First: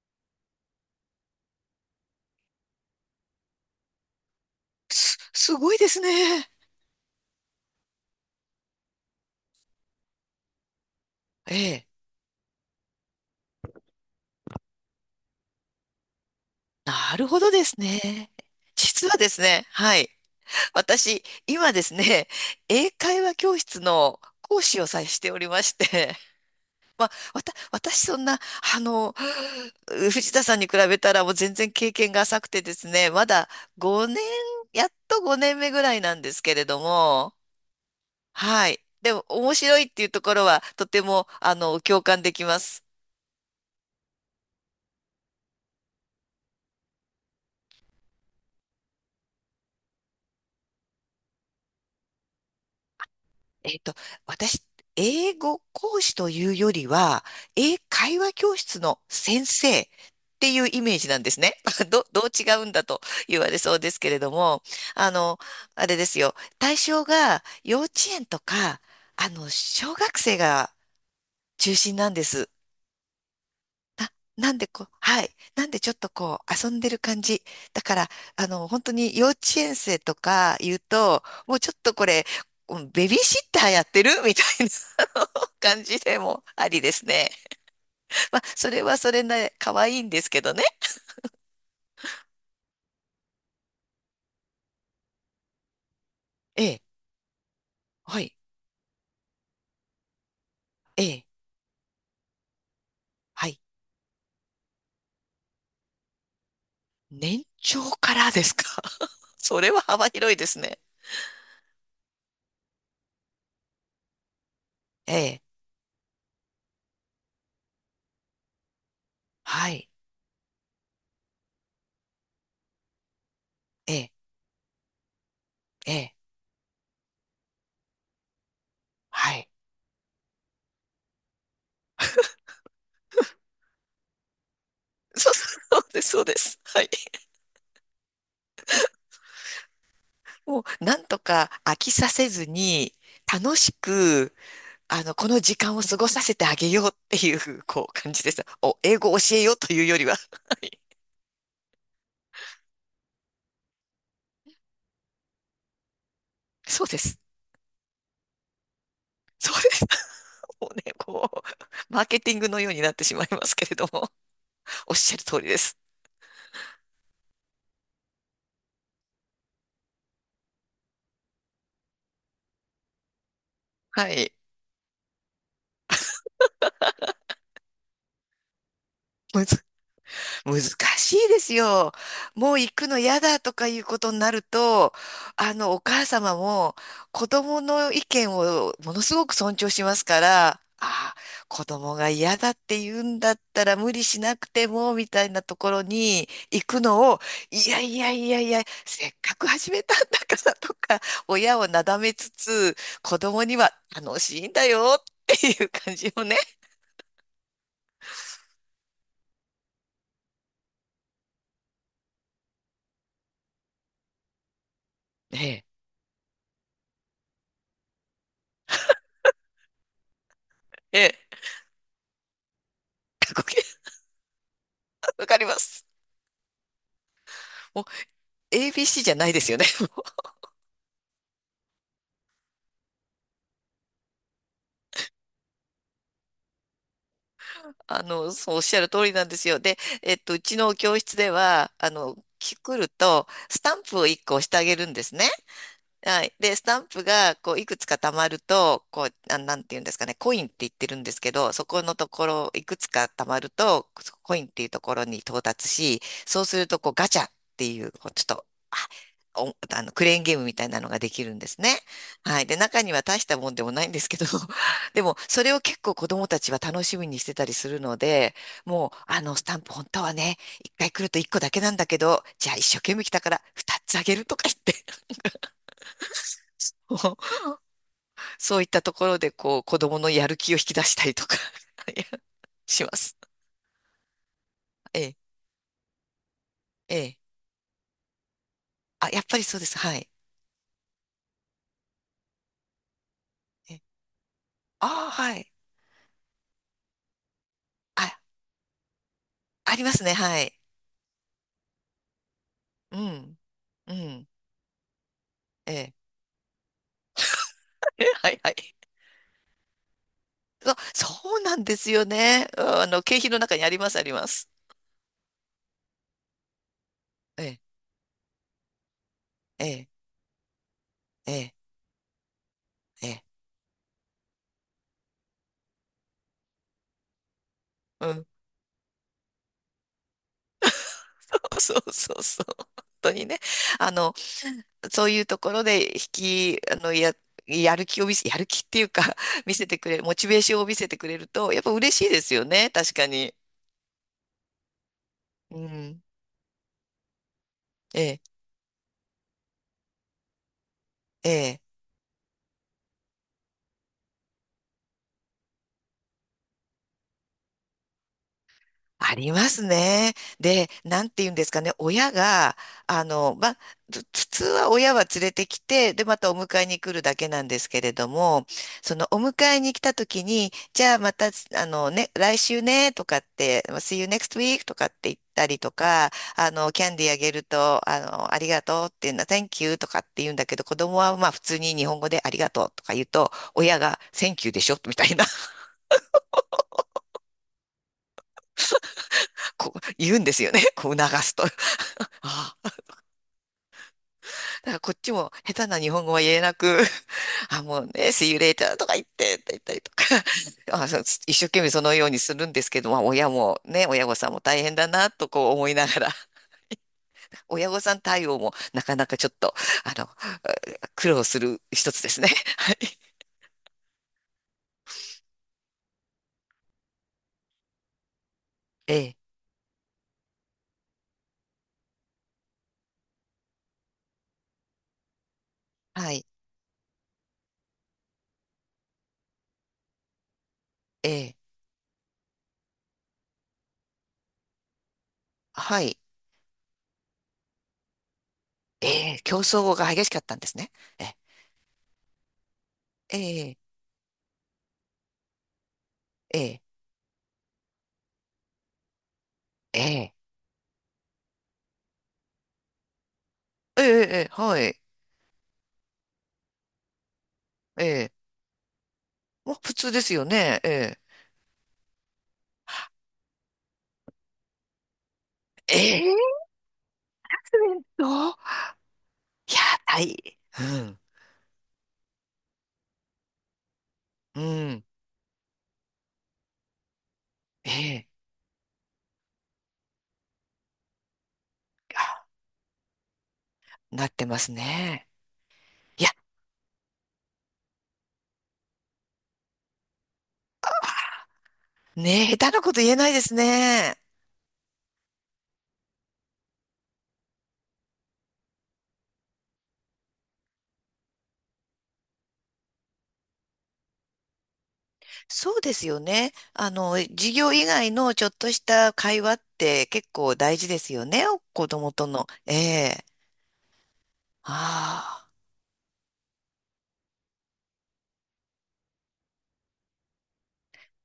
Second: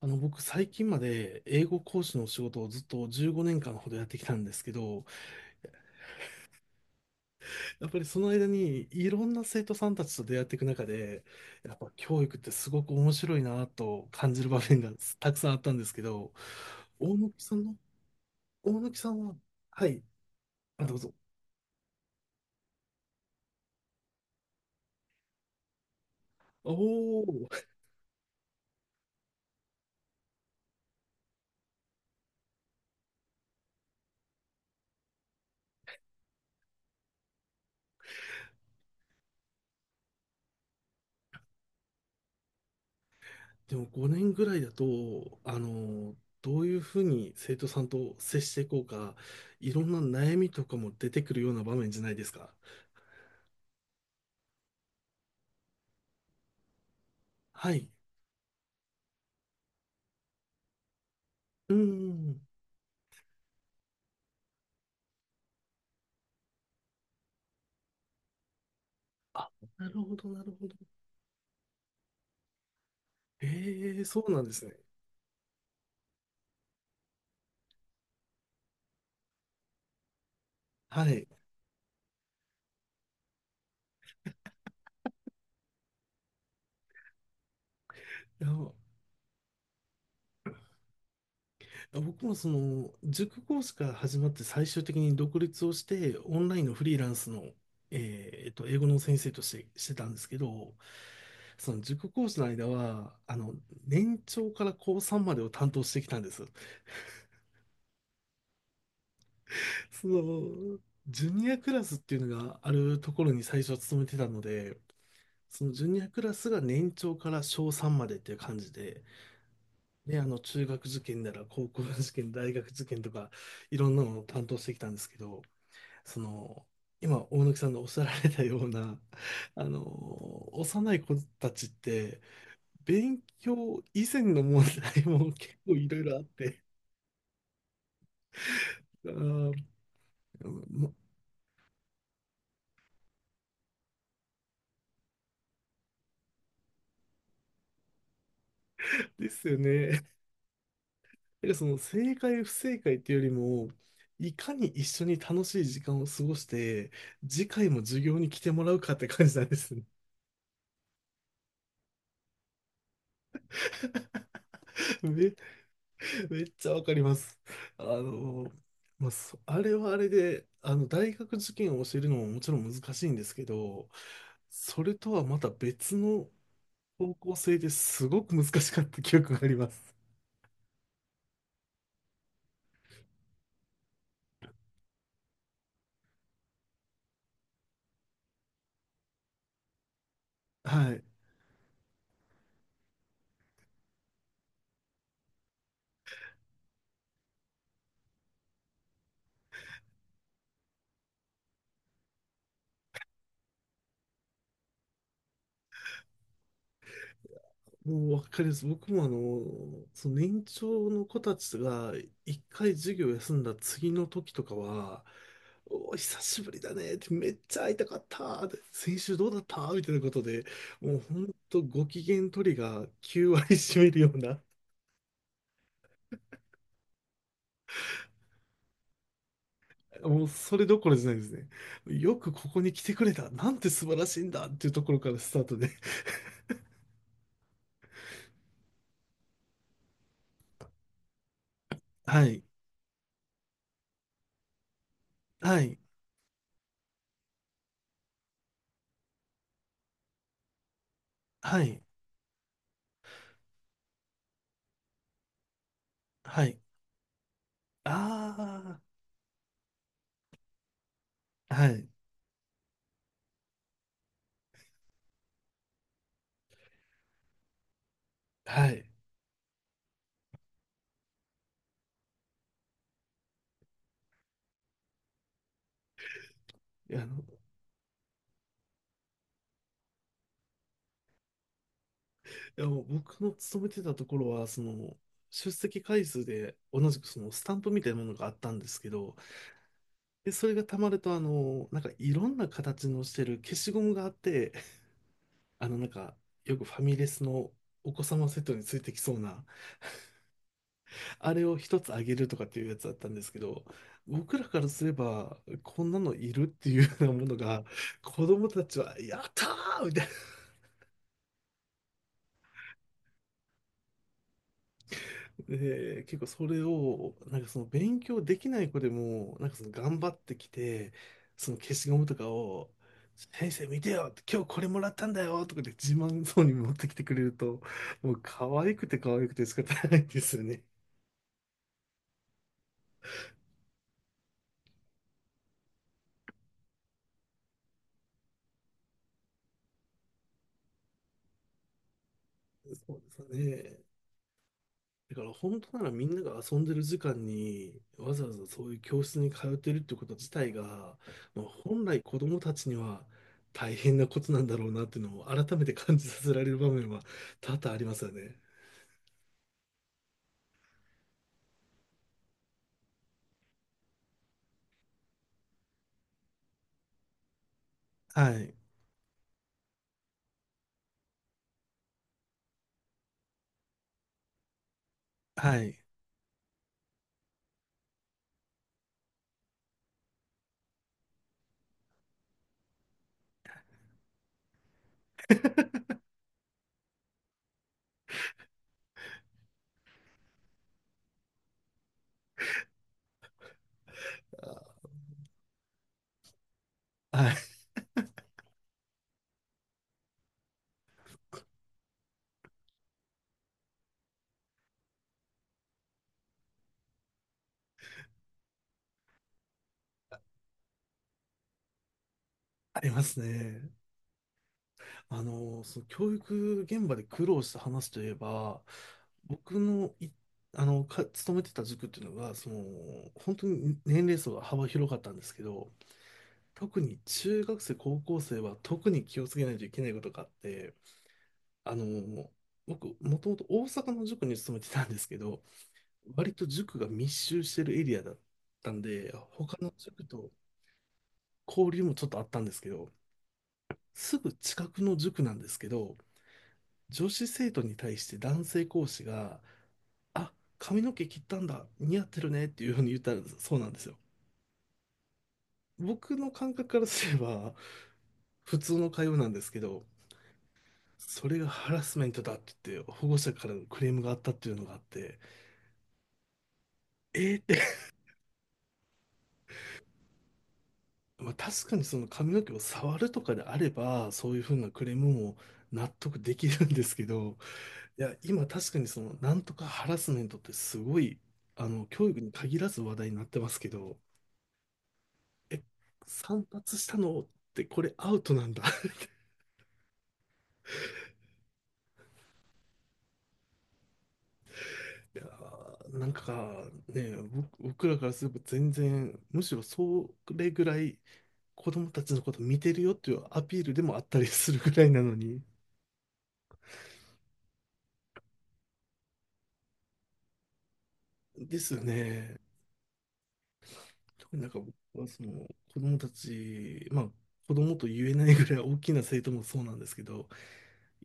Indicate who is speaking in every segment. Speaker 1: 僕、最近まで英語講師の仕事をずっと15年間ほどやってきたんですけど、
Speaker 2: すごいですね。
Speaker 1: やっぱりその間にいろんな生徒さんたちと出会っていく中で、
Speaker 2: え
Speaker 1: やっ
Speaker 2: え。
Speaker 1: ぱ教育ってすごく面白いなと感じる場面がたくさんあったんですけど、大
Speaker 2: なる
Speaker 1: 貫
Speaker 2: ほど
Speaker 1: さん
Speaker 2: で
Speaker 1: の、
Speaker 2: すね。
Speaker 1: 大貫
Speaker 2: 実
Speaker 1: さ
Speaker 2: は
Speaker 1: ん
Speaker 2: で
Speaker 1: は、
Speaker 2: すね、
Speaker 1: は
Speaker 2: は
Speaker 1: い、
Speaker 2: い。
Speaker 1: あ、どうぞ。
Speaker 2: 私、今ですね、英会話教室の講師をさえしておりまして、
Speaker 1: お
Speaker 2: まあ、
Speaker 1: お、
Speaker 2: 私そんな、あの、藤田さんに比べたらもう全然経験が浅くてですね、まだ5年、やっと5年目ぐらいなんですけれども、はい。でも、面白いっていうところは、とても、共感できます。
Speaker 1: でも5年ぐらいだと、どういうふうに生徒さんと接していこうか、いろんな悩みとかも出てくるような場面じゃないですか。
Speaker 2: えっと、私、英語講師というよりは、
Speaker 1: は
Speaker 2: 英
Speaker 1: い。
Speaker 2: 会話教室の先生っていうイメージなんですね。
Speaker 1: う
Speaker 2: どう
Speaker 1: ん。
Speaker 2: 違うんだと言われそうですけれども、あの、あれですよ。対象が幼稚園とか、
Speaker 1: あ、な
Speaker 2: 小
Speaker 1: るほ
Speaker 2: 学
Speaker 1: ど、
Speaker 2: 生
Speaker 1: なるほ
Speaker 2: が
Speaker 1: ど。
Speaker 2: 中心なんです。
Speaker 1: ええ、
Speaker 2: な、
Speaker 1: そうなんで
Speaker 2: なん
Speaker 1: す
Speaker 2: で
Speaker 1: ね。
Speaker 2: こう、はい。なんでちょっとこう、遊んでる感じ。だから、本当に幼稚園生とか言う
Speaker 1: はい。
Speaker 2: と、
Speaker 1: い
Speaker 2: もうちょっとこれ、うんベビーシッターやってるみたいな あの感じでもありですね。まあ、
Speaker 1: や、
Speaker 2: それはそれな、可愛いんですけどね。
Speaker 1: 僕もその、塾講師から始まって最終的に独立をして、オンライ
Speaker 2: え
Speaker 1: ンの
Speaker 2: え、
Speaker 1: フリーランスの、
Speaker 2: はい、
Speaker 1: 英語の先生として、してたんですけど、
Speaker 2: ええ、
Speaker 1: その塾講師の間は、
Speaker 2: はい。
Speaker 1: 年長から高3までを担当してきたんです。
Speaker 2: 年長からですか。 それは
Speaker 1: そ
Speaker 2: 幅広いです
Speaker 1: の、
Speaker 2: ね。
Speaker 1: ジュニアクラスっていうのがあるところに最初は勤めてたので、
Speaker 2: ええ、
Speaker 1: そのジュニアクラスが年長から小3までっていう感じで、
Speaker 2: はい、
Speaker 1: ね、中学受験なら高校受験、大学受験とか、いろ
Speaker 2: え
Speaker 1: んなも
Speaker 2: え、
Speaker 1: のを担当してきたんですけど、
Speaker 2: ええ、
Speaker 1: その、今、大貫さんのおっしゃられたような、
Speaker 2: はい。
Speaker 1: あの、幼い子たちって、勉強以前の問題
Speaker 2: そ
Speaker 1: も
Speaker 2: う、
Speaker 1: 結構
Speaker 2: そ
Speaker 1: い
Speaker 2: う
Speaker 1: ろ
Speaker 2: で
Speaker 1: い
Speaker 2: す、
Speaker 1: ろ
Speaker 2: そ
Speaker 1: あっ
Speaker 2: うです。
Speaker 1: て、
Speaker 2: はい。
Speaker 1: あー、
Speaker 2: を
Speaker 1: ま
Speaker 2: なんとか飽きさせずに、楽しく、この時間を過ごさせてあげようっていう、こう、感じです。お、英語を
Speaker 1: で
Speaker 2: 教え
Speaker 1: す
Speaker 2: よう
Speaker 1: よ
Speaker 2: というよ
Speaker 1: ね。
Speaker 2: りは、
Speaker 1: だからその正解不正解っていうよりも、いかに一緒に楽しい時間を過ごし
Speaker 2: そう
Speaker 1: て、
Speaker 2: です。
Speaker 1: 次回も授業に来てもらうかって感じなん
Speaker 2: そ
Speaker 1: で
Speaker 2: うで
Speaker 1: すね。
Speaker 2: す。もうね、こう、マーケティングのようになってしまいますけれども、おっ しゃる
Speaker 1: め
Speaker 2: 通りです。
Speaker 1: めっちゃわかります。あの、まあ、あれはあれで、大学受験を教えるのももちろん難しいんですけど、
Speaker 2: はい。
Speaker 1: それとはまた別の方向性ですごく難しかった記憶があり
Speaker 2: 難
Speaker 1: ます。
Speaker 2: 難しいですよ。もう行くの嫌だとかいうことになると、お母様も子供の意見をものすごく尊重しますから、
Speaker 1: はい。
Speaker 2: ああ、子供が嫌だって言うんだったら無理しなくても、みたいなところに行くのを、いやいやいやいや、せっかく始めたんだからとか、親をなだめつつ、子供には楽しいんだよっていう感じをね。
Speaker 1: もうわかります。僕もその年長の子たちが一回授業休んだ次の時とかは、
Speaker 2: ええ。
Speaker 1: おー、久しぶりだねって、めっちゃ会いたかったって、先週どうだったみたいなことで、もう
Speaker 2: え
Speaker 1: ほん
Speaker 2: え。
Speaker 1: とご機嫌取りが9割占め るような、
Speaker 2: わかります。ABC じゃないですよね。
Speaker 1: もう それどころじゃないですね。よくここに来てくれた。なんて素晴らしいんだっていうところからスタートで。
Speaker 2: そうおっしゃる通りなんですよ。で、うちの教室では、
Speaker 1: はい、
Speaker 2: 来ると、スタンプを1個押してあげるんですね。
Speaker 1: はい、
Speaker 2: はい。で、スタンプが、こう、いくつか貯まると、こう、あ、なんていうんですかね、コインって言ってるんですけど、
Speaker 1: は
Speaker 2: そこ
Speaker 1: い、
Speaker 2: のところ、いくつか貯まると、コインっていうところに到達し、そ
Speaker 1: は
Speaker 2: うす
Speaker 1: い。
Speaker 2: ると、こう、ガチャっていう、こうちょっと、
Speaker 1: あ
Speaker 2: あ、おあの、クレーンゲームみたいなのができるんで
Speaker 1: あ、
Speaker 2: す
Speaker 1: は
Speaker 2: ね。
Speaker 1: い、
Speaker 2: はい。で、中には大したもんでもないんですけど、でも、それを結構子供たちは楽しみにしてたりするので、
Speaker 1: はい。
Speaker 2: もう、スタンプ本当はね、一回来ると一個だけなんだけど、じゃあ一生懸命来たから二つあげるとか言って、
Speaker 1: いやあの、
Speaker 2: そういったところで、こう、子供のやる気を引き出したりとか。 いや、
Speaker 1: いやも
Speaker 2: し
Speaker 1: う
Speaker 2: ます。
Speaker 1: 僕の勤めてたところは、その、
Speaker 2: ええ、
Speaker 1: 出席回数で同
Speaker 2: え
Speaker 1: じく
Speaker 2: え。
Speaker 1: そのスタンプみたいなものがあったんですけ
Speaker 2: あ、
Speaker 1: ど、
Speaker 2: やっぱりそうです。はい。
Speaker 1: で、それが溜まると、なんかいろんな形のしてる消し
Speaker 2: え、
Speaker 1: ゴムがあって、
Speaker 2: ああー、はい。
Speaker 1: なんか、よくファミレスのお子
Speaker 2: あ、
Speaker 1: 様セットについてきそうな、
Speaker 2: ありますね。はい。
Speaker 1: あれを一つあげるとかっていうやつだっ
Speaker 2: う
Speaker 1: たんですけ
Speaker 2: ん、
Speaker 1: ど、
Speaker 2: うん、
Speaker 1: 僕らからすれば、
Speaker 2: え
Speaker 1: こん
Speaker 2: え。
Speaker 1: なのいるっていうようなものが、
Speaker 2: え、
Speaker 1: 子
Speaker 2: はい
Speaker 1: 供
Speaker 2: はい。
Speaker 1: たちは、やったーみたい
Speaker 2: そう、そうなんですよね。うん、あの、景品の中にあります、あります。
Speaker 1: で、結構それを、なん
Speaker 2: え
Speaker 1: かそ
Speaker 2: え、
Speaker 1: の勉強できない子でも、なんかそ
Speaker 2: え
Speaker 1: の
Speaker 2: え、
Speaker 1: 頑張ってきて、
Speaker 2: え
Speaker 1: そ
Speaker 2: え、
Speaker 1: の消しゴムとかを、
Speaker 2: ええ。
Speaker 1: 先生見てよ今日これもらったんだよとかで自慢そうに持ってきてくれると、
Speaker 2: う
Speaker 1: もう
Speaker 2: ん。
Speaker 1: 可愛くて可愛くて仕方ないですよね。
Speaker 2: そうそうそう。本当にね。あの、そういうところで引き、あの、や、やる気を見せ、やる気っていうか 見せてくれる、モチベーションを見せてくれると、やっぱ嬉しいですよね、
Speaker 1: そ
Speaker 2: 確
Speaker 1: う
Speaker 2: か
Speaker 1: です
Speaker 2: に。
Speaker 1: ね。だから
Speaker 2: う
Speaker 1: 本当なら
Speaker 2: ん。
Speaker 1: みんなが遊んでる時間に
Speaker 2: え
Speaker 1: わ
Speaker 2: え、
Speaker 1: ざわざそういう教室に通ってるってこと自体が、
Speaker 2: え
Speaker 1: まあ、
Speaker 2: え。
Speaker 1: 本来子どもたちには大変なことなんだろうなっていうのを改めて感じさせられる場面は多々ありますよね。
Speaker 2: ありますね。で、なんて言うんですかね、親が、まあ、普通は親は連れてきて、で、またお迎えに来るだけなんですけれど
Speaker 1: は
Speaker 2: も、
Speaker 1: い。
Speaker 2: そのお迎えに来た時に、じゃあまた、あのね、来週ね、とかって、まあ See you next week とかって言った
Speaker 1: は
Speaker 2: りと
Speaker 1: い。
Speaker 2: か、キャンディーあげると、ありがとうっていうのは、Thank you とかって言うんだけど、子供はまあ普通に日本語でありがとうとか言うと、親が Thank you でしょみたいな、こう言うんですよね。こう促すと。あ、だから
Speaker 1: あ
Speaker 2: こっちも下手な日本語は言えなく、
Speaker 1: はい。
Speaker 2: あ、もうね、See you later とか言ってって言ったりとか、あ、そう一生懸命そのようにするんですけど、まあ親もね、親御さんも大変だなとこう思いながら、親御さん対応もなかなかちょっと、あの、苦労する一つですね。
Speaker 1: ありますね。その教育現場で苦労した話といえば、
Speaker 2: ええ、
Speaker 1: 僕のい、勤めてた塾っていうのが、その、本当に年齢層が幅広かったんですけど、
Speaker 2: はい、
Speaker 1: 特に中学生、高校生は特に気をつけないといけないことがあって、
Speaker 2: ええ、
Speaker 1: あの、僕、もともと大阪の塾に勤めてたんですけど、
Speaker 2: はい、
Speaker 1: 割と塾が密集してるエリアだったん
Speaker 2: え
Speaker 1: で、
Speaker 2: え、競
Speaker 1: 他の
Speaker 2: 争が
Speaker 1: 塾
Speaker 2: 激しかっ
Speaker 1: と
Speaker 2: たんですね。え
Speaker 1: 交流もちょっとあったんですけど、
Speaker 2: え、
Speaker 1: すぐ近くの塾なんですけど、
Speaker 2: ええ、ええ、
Speaker 1: 女子生徒に対して男性講師が、
Speaker 2: ええ、
Speaker 1: あ、髪の毛切ったんだ、似合ってるねっていうふうに言ったらそうなんで
Speaker 2: ええ、
Speaker 1: すよ。
Speaker 2: ええ、はい、
Speaker 1: 僕の感覚からすれば、
Speaker 2: ええ、
Speaker 1: 普通の会話なんです
Speaker 2: ま
Speaker 1: け
Speaker 2: あ普
Speaker 1: ど、
Speaker 2: 通ですよね、ええ。
Speaker 1: それがハラスメントだって言って、保護者からのクレームがあったっていうのがあって、
Speaker 2: ええ、
Speaker 1: えーって、
Speaker 2: どう、いやー、大、
Speaker 1: まあ、確かにその髪の毛を触るとかであれば、そうい
Speaker 2: う
Speaker 1: う
Speaker 2: ん、
Speaker 1: ふうな
Speaker 2: う
Speaker 1: ク
Speaker 2: ん、
Speaker 1: レームも納得できるんですけど、
Speaker 2: え
Speaker 1: い
Speaker 2: え、
Speaker 1: や、今確かにその、なんとかハラスメントってすごい、教育に限らず話題になってますけど、
Speaker 2: なってますね。
Speaker 1: え、
Speaker 2: いや、
Speaker 1: 散髪したのってこれアウトなんだ
Speaker 2: ねえ、下手なこと言えないですね。
Speaker 1: いやー、なんかね、僕らからすれば全然、むしろそれぐらい、子供たちのこと見てるよっていうアピールでもあったりするぐらいなのに。
Speaker 2: そうですよね。授業以外のちょっとした会話って結構大事ですよね。
Speaker 1: で
Speaker 2: 子
Speaker 1: すよ
Speaker 2: 供との。
Speaker 1: ね。
Speaker 2: ええ、
Speaker 1: 特になんか僕はそ
Speaker 2: ああ、
Speaker 1: の子供たち、まあ子供と言えないぐらい大きな生徒もそうなんですけど、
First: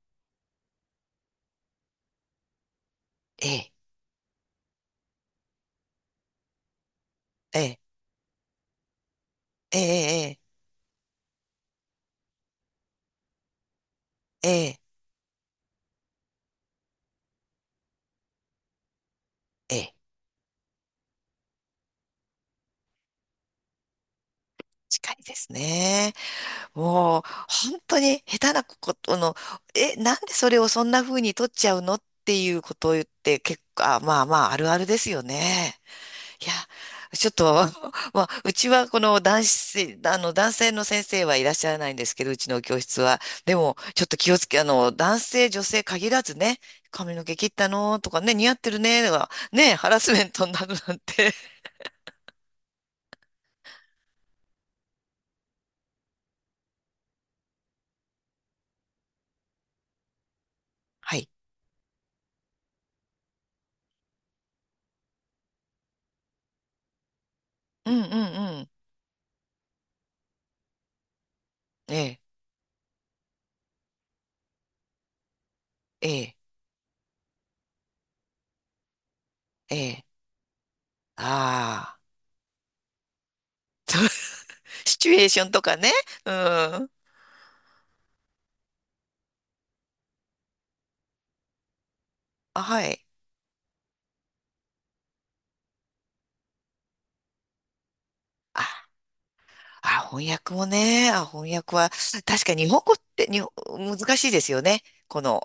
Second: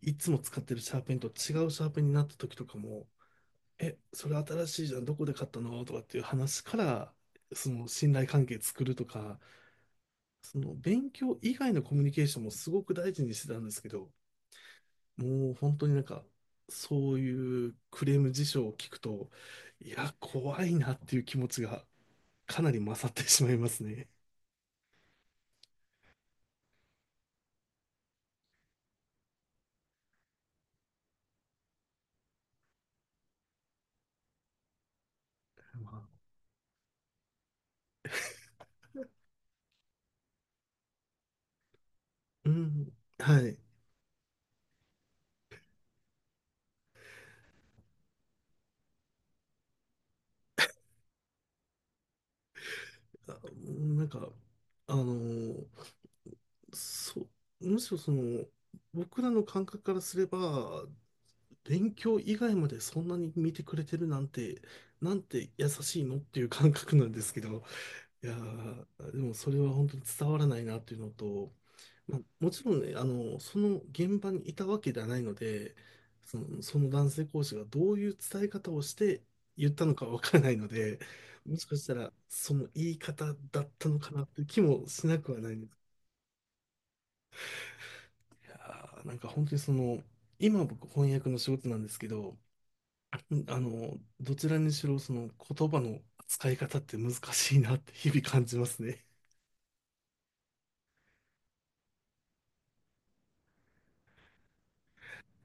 Speaker 1: いつも使ってるシャーペンと違うシャーペンになった時とかも、
Speaker 2: ええ、
Speaker 1: え、それ新しいじゃん、どこで買ったのとかっていう話から、
Speaker 2: え
Speaker 1: そ
Speaker 2: え、
Speaker 1: の信頼関係作るとか、
Speaker 2: ええ、
Speaker 1: その勉強以外のコミュニケーションもすごく大事にしてたんですけど、
Speaker 2: ええ、
Speaker 1: もう本当になんか、そういうクレーム事象を聞くと、
Speaker 2: え
Speaker 1: い
Speaker 2: え、ええ、
Speaker 1: や、怖いなっていう気持ちがかなり勝ってしまいますね。
Speaker 2: 近いですね。もう、本当に下手なことの、え、なんでそれをそんな風に取っちゃうのっていうことを言って、結構、まあまあ、あるあるですよね。
Speaker 1: まあ
Speaker 2: いや、ちょっと、まあ、うちはこの男子、男性の先生はいらっしゃらないんですけど、う
Speaker 1: う
Speaker 2: ちの教
Speaker 1: ん、
Speaker 2: 室は。
Speaker 1: は
Speaker 2: で
Speaker 1: い。
Speaker 2: も、ちょっと気をつけ、男性、女性限らずね、髪の毛切ったのとかね、似合ってるね、とか、ね、ハラスメントになるなんて。
Speaker 1: あなんか、あのーそう、むしろその、僕らの感覚からすれば、
Speaker 2: はい。
Speaker 1: 勉強以外までそんなに見てくれてるなんて、なんて優しいのっていう感覚なんですけど、
Speaker 2: うんうん
Speaker 1: いや
Speaker 2: うん。
Speaker 1: ーでもそれは本当に伝わらないなというのと、
Speaker 2: え
Speaker 1: まあ、
Speaker 2: え、
Speaker 1: もちろんね、その現場にいたわけではないので、
Speaker 2: ええ、
Speaker 1: その男性講師がどういう伝え方をして言っ
Speaker 2: え
Speaker 1: たの
Speaker 2: え。
Speaker 1: かわからないので、もしかした
Speaker 2: ああ。
Speaker 1: らその言い方だったのかなという気も
Speaker 2: シ
Speaker 1: し
Speaker 2: チュ
Speaker 1: な
Speaker 2: エー
Speaker 1: くは
Speaker 2: ショ
Speaker 1: な
Speaker 2: ン
Speaker 1: いん
Speaker 2: と
Speaker 1: です。
Speaker 2: かね。うん。
Speaker 1: いやーなんか本当にその、今僕翻訳の仕事なんですけど、
Speaker 2: あ、はい。
Speaker 1: どちらにしろその言葉の使い方って難しいなって日々感じ
Speaker 2: あ、
Speaker 1: ますね。
Speaker 2: あ、翻訳もね。あ、翻訳は、確かに日本語って難しいですよね。この、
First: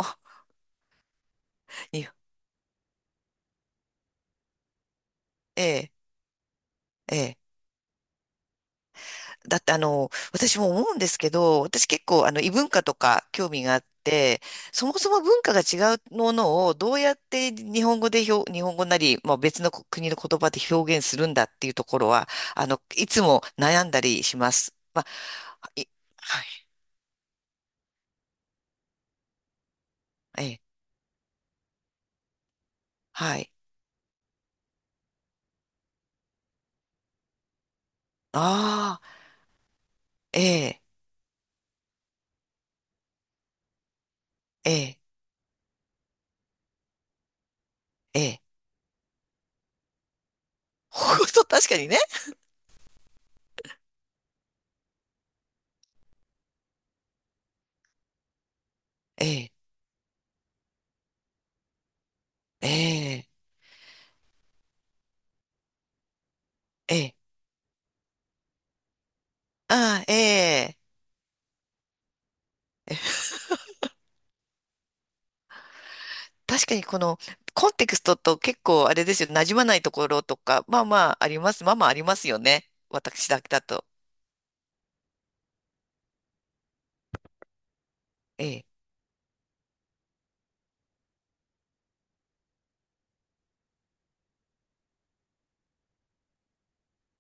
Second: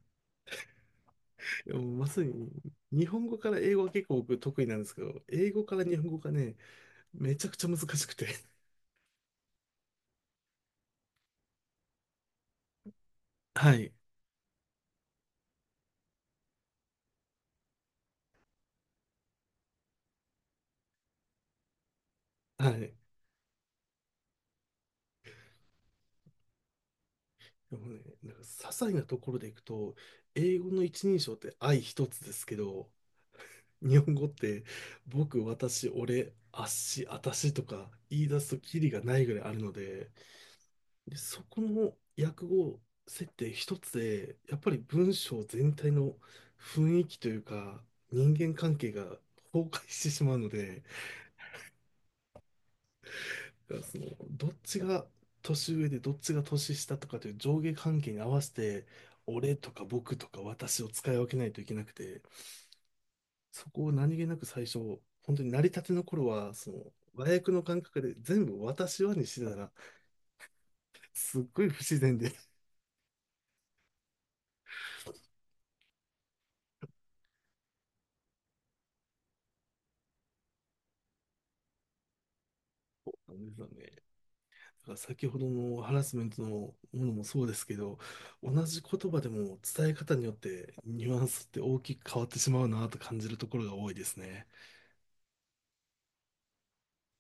Speaker 1: でもま
Speaker 2: に、
Speaker 1: さに、日本語から英語は結構僕得意なんですけど、英
Speaker 2: え
Speaker 1: 語から
Speaker 2: え、
Speaker 1: 日本語がね、
Speaker 2: え
Speaker 1: め
Speaker 2: え。
Speaker 1: ちゃくちゃ難しくて。
Speaker 2: だって私も思うんですけど、私結構異文化とか興 味
Speaker 1: は
Speaker 2: があっ
Speaker 1: い。
Speaker 2: て、そもそも文化が違うものをどうやって日本語で表、日本語なり、まあ、別の国の言葉で表現するんだっていうところは、
Speaker 1: はい。
Speaker 2: いつも悩んだりします。あ、い、はい、
Speaker 1: でもね、なんか些細なところでいくと、
Speaker 2: え
Speaker 1: 英
Speaker 2: え、
Speaker 1: 語の一人称って愛一つですけど、
Speaker 2: はい。
Speaker 1: 日本語って僕、私、俺、あっし、あたしとか言い出すとキリが
Speaker 2: ああ、
Speaker 1: ないぐらいあるので、
Speaker 2: ええ、
Speaker 1: でそこの訳語設定一つで、やっぱ
Speaker 2: え
Speaker 1: り
Speaker 2: え、
Speaker 1: 文章全体の雰囲気というか、
Speaker 2: え
Speaker 1: 人
Speaker 2: え。
Speaker 1: 間関係が崩壊してしまうので、
Speaker 2: ほんと、確かにね。
Speaker 1: だからその、どっちが年上でどっちが年下とかという上下関係に合わせて、
Speaker 2: ええ、
Speaker 1: 俺とか僕とか私を使い分けないといけなくて、
Speaker 2: ええ、
Speaker 1: そこを何気なく最初、本当に成り立ての頃は、その、
Speaker 2: ええ。
Speaker 1: 和訳の感覚で全部私はにしてたら、
Speaker 2: ああ、ええ。
Speaker 1: すっごい不自然で。
Speaker 2: 確かにこの、コンテクストと結構あれですよ、馴染まないところとか、まあまああります。まあまあありますよね。私
Speaker 1: な
Speaker 2: だ
Speaker 1: ん
Speaker 2: け
Speaker 1: です
Speaker 2: だ
Speaker 1: よ
Speaker 2: と。
Speaker 1: ね。だから先ほどのハラスメントのものもそうですけど、
Speaker 2: え
Speaker 1: 同
Speaker 2: え。
Speaker 1: じ言葉でも伝え方によってニュアンスって大きく変わってしまうなと感じるところが多いですね。